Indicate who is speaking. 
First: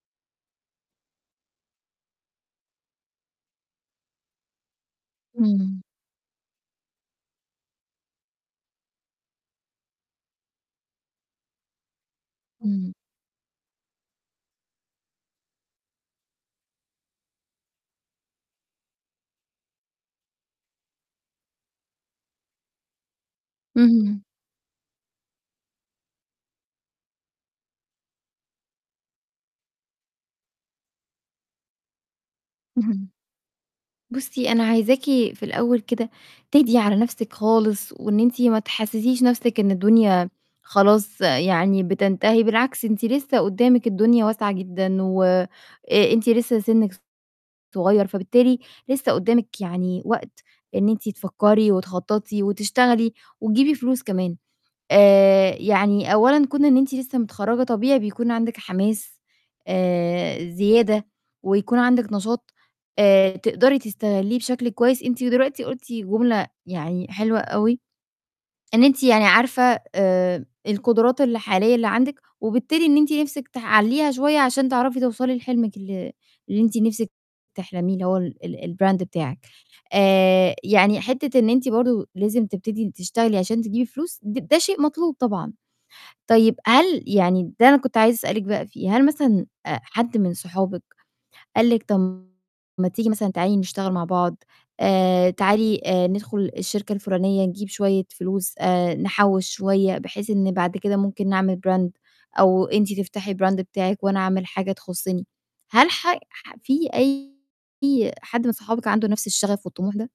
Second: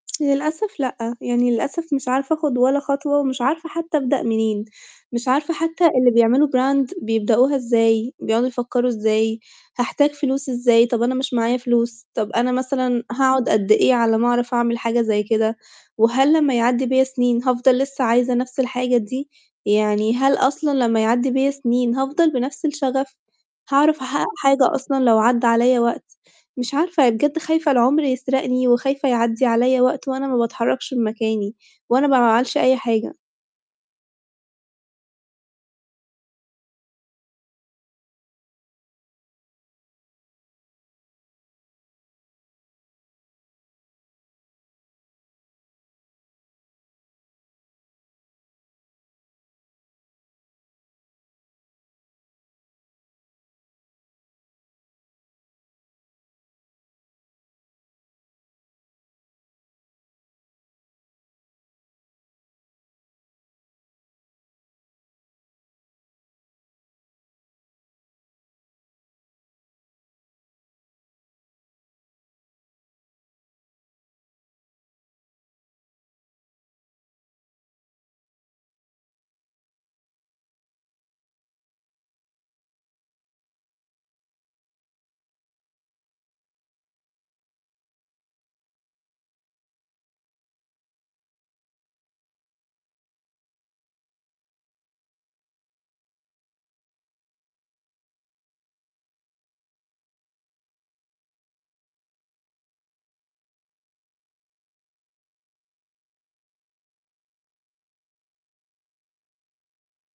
Speaker 1: للأسف لأ، يعني للأسف مش عارفة آخُد ولا خطوة ومش عارفة حتّى أبدأ منين، مش عارفة
Speaker 2: إمم.
Speaker 1: حتّى اللي بيعملوا brand بيبدأوها إزاي، بيقعدوا يفكّروا إزاي، هحتاج فلوس إزاي؟ طَب أنا مش معايا فلوس، طَب أنا
Speaker 2: إمم.
Speaker 1: مثلًا هاقعُد قد إيه على أمّا أعرف أعمل حاجة زي كده؟ وهل لمّا يعدّي بّيا سِنين هافضل لسّه عايزة نَفْس الحاجة دي؟ يعني هل أصلًا لمّا يعدّي بيّا سِنين، هافضل بنَفْس الشَغَف، هاعرف
Speaker 2: اهم.
Speaker 1: حاجة أصلًا لو عدّى عليّا وقت؟ مش عارفة، بجد خايفة العُمر يسرقني، وخايفة يعدّي عليّا وقت وأنا ما باتحرّكش من ككاني وأنا ب ما أعملش أي
Speaker 2: اهم.
Speaker 1: حاجة.
Speaker 2: بُصّي، أنا عايزاكِ في الأول كده تهدي على نَفْسِك خالص، وإن أنت ما تحسّسيش نَفْسِك إن الدنيا خلاص يعني بتنتهي، بالعكس أنتِ لسّه قُدّامِك الدنيا واسعة جدًا و أ أنتِ لسّه سِنِّك صغير، فبالتالي لسّه قُدّامِك يعني وقت إن أنتِ تفكّري وتخطّطي وتشتغلي وتجيبي فلوس كمان. آآ، يعني أولًا كُون إن أنتِ لسّه متخرّجة طبيعي بكون عندِك حماس آآ، زيادة، ويكون عندِك نشاط آآ تقدري تستغليه بشكل كويس. أنتِ دلوقتي قُلتِ جملة يعني حلوة أوي، إن أنتِ يعني عارفة آآ، القدرات الحالية اللي عندِك وبالتالي إن أنتِ نِفْسِك تحلّيها شوية عشان تعرفي توصلي لحلمِك ال اللي أنتِ نِفْسِك تحلميه اللي هو ال الbrand بتاعك. آآ، يعني حتّة إن أنتِ برضه لازم تبتدي تشتغلي عشان تجيبي فلوس ده شيء مطلوب طبعًا. طيب هل يعني ده أنا كنت عايزة أسألِك بقى فيه، هل مثلًا حد من صحابِك قال لكِ طَب ما تيجي مثلًا تعالي نشتغل مع بعض، آآ، تعالي ندخُل الشركة الفُلانية نجيب شوية فلوس آآ، نحول شوية بحيث إن بعد كده ممكن نعمل brand أو أنتِ تفتحي brand بتاعك وأنا أعمل حاجة تخُصّني؟ هل ح ح في أي حد من صحابِك عنده نَفْس الشَغَف والطموح ده؟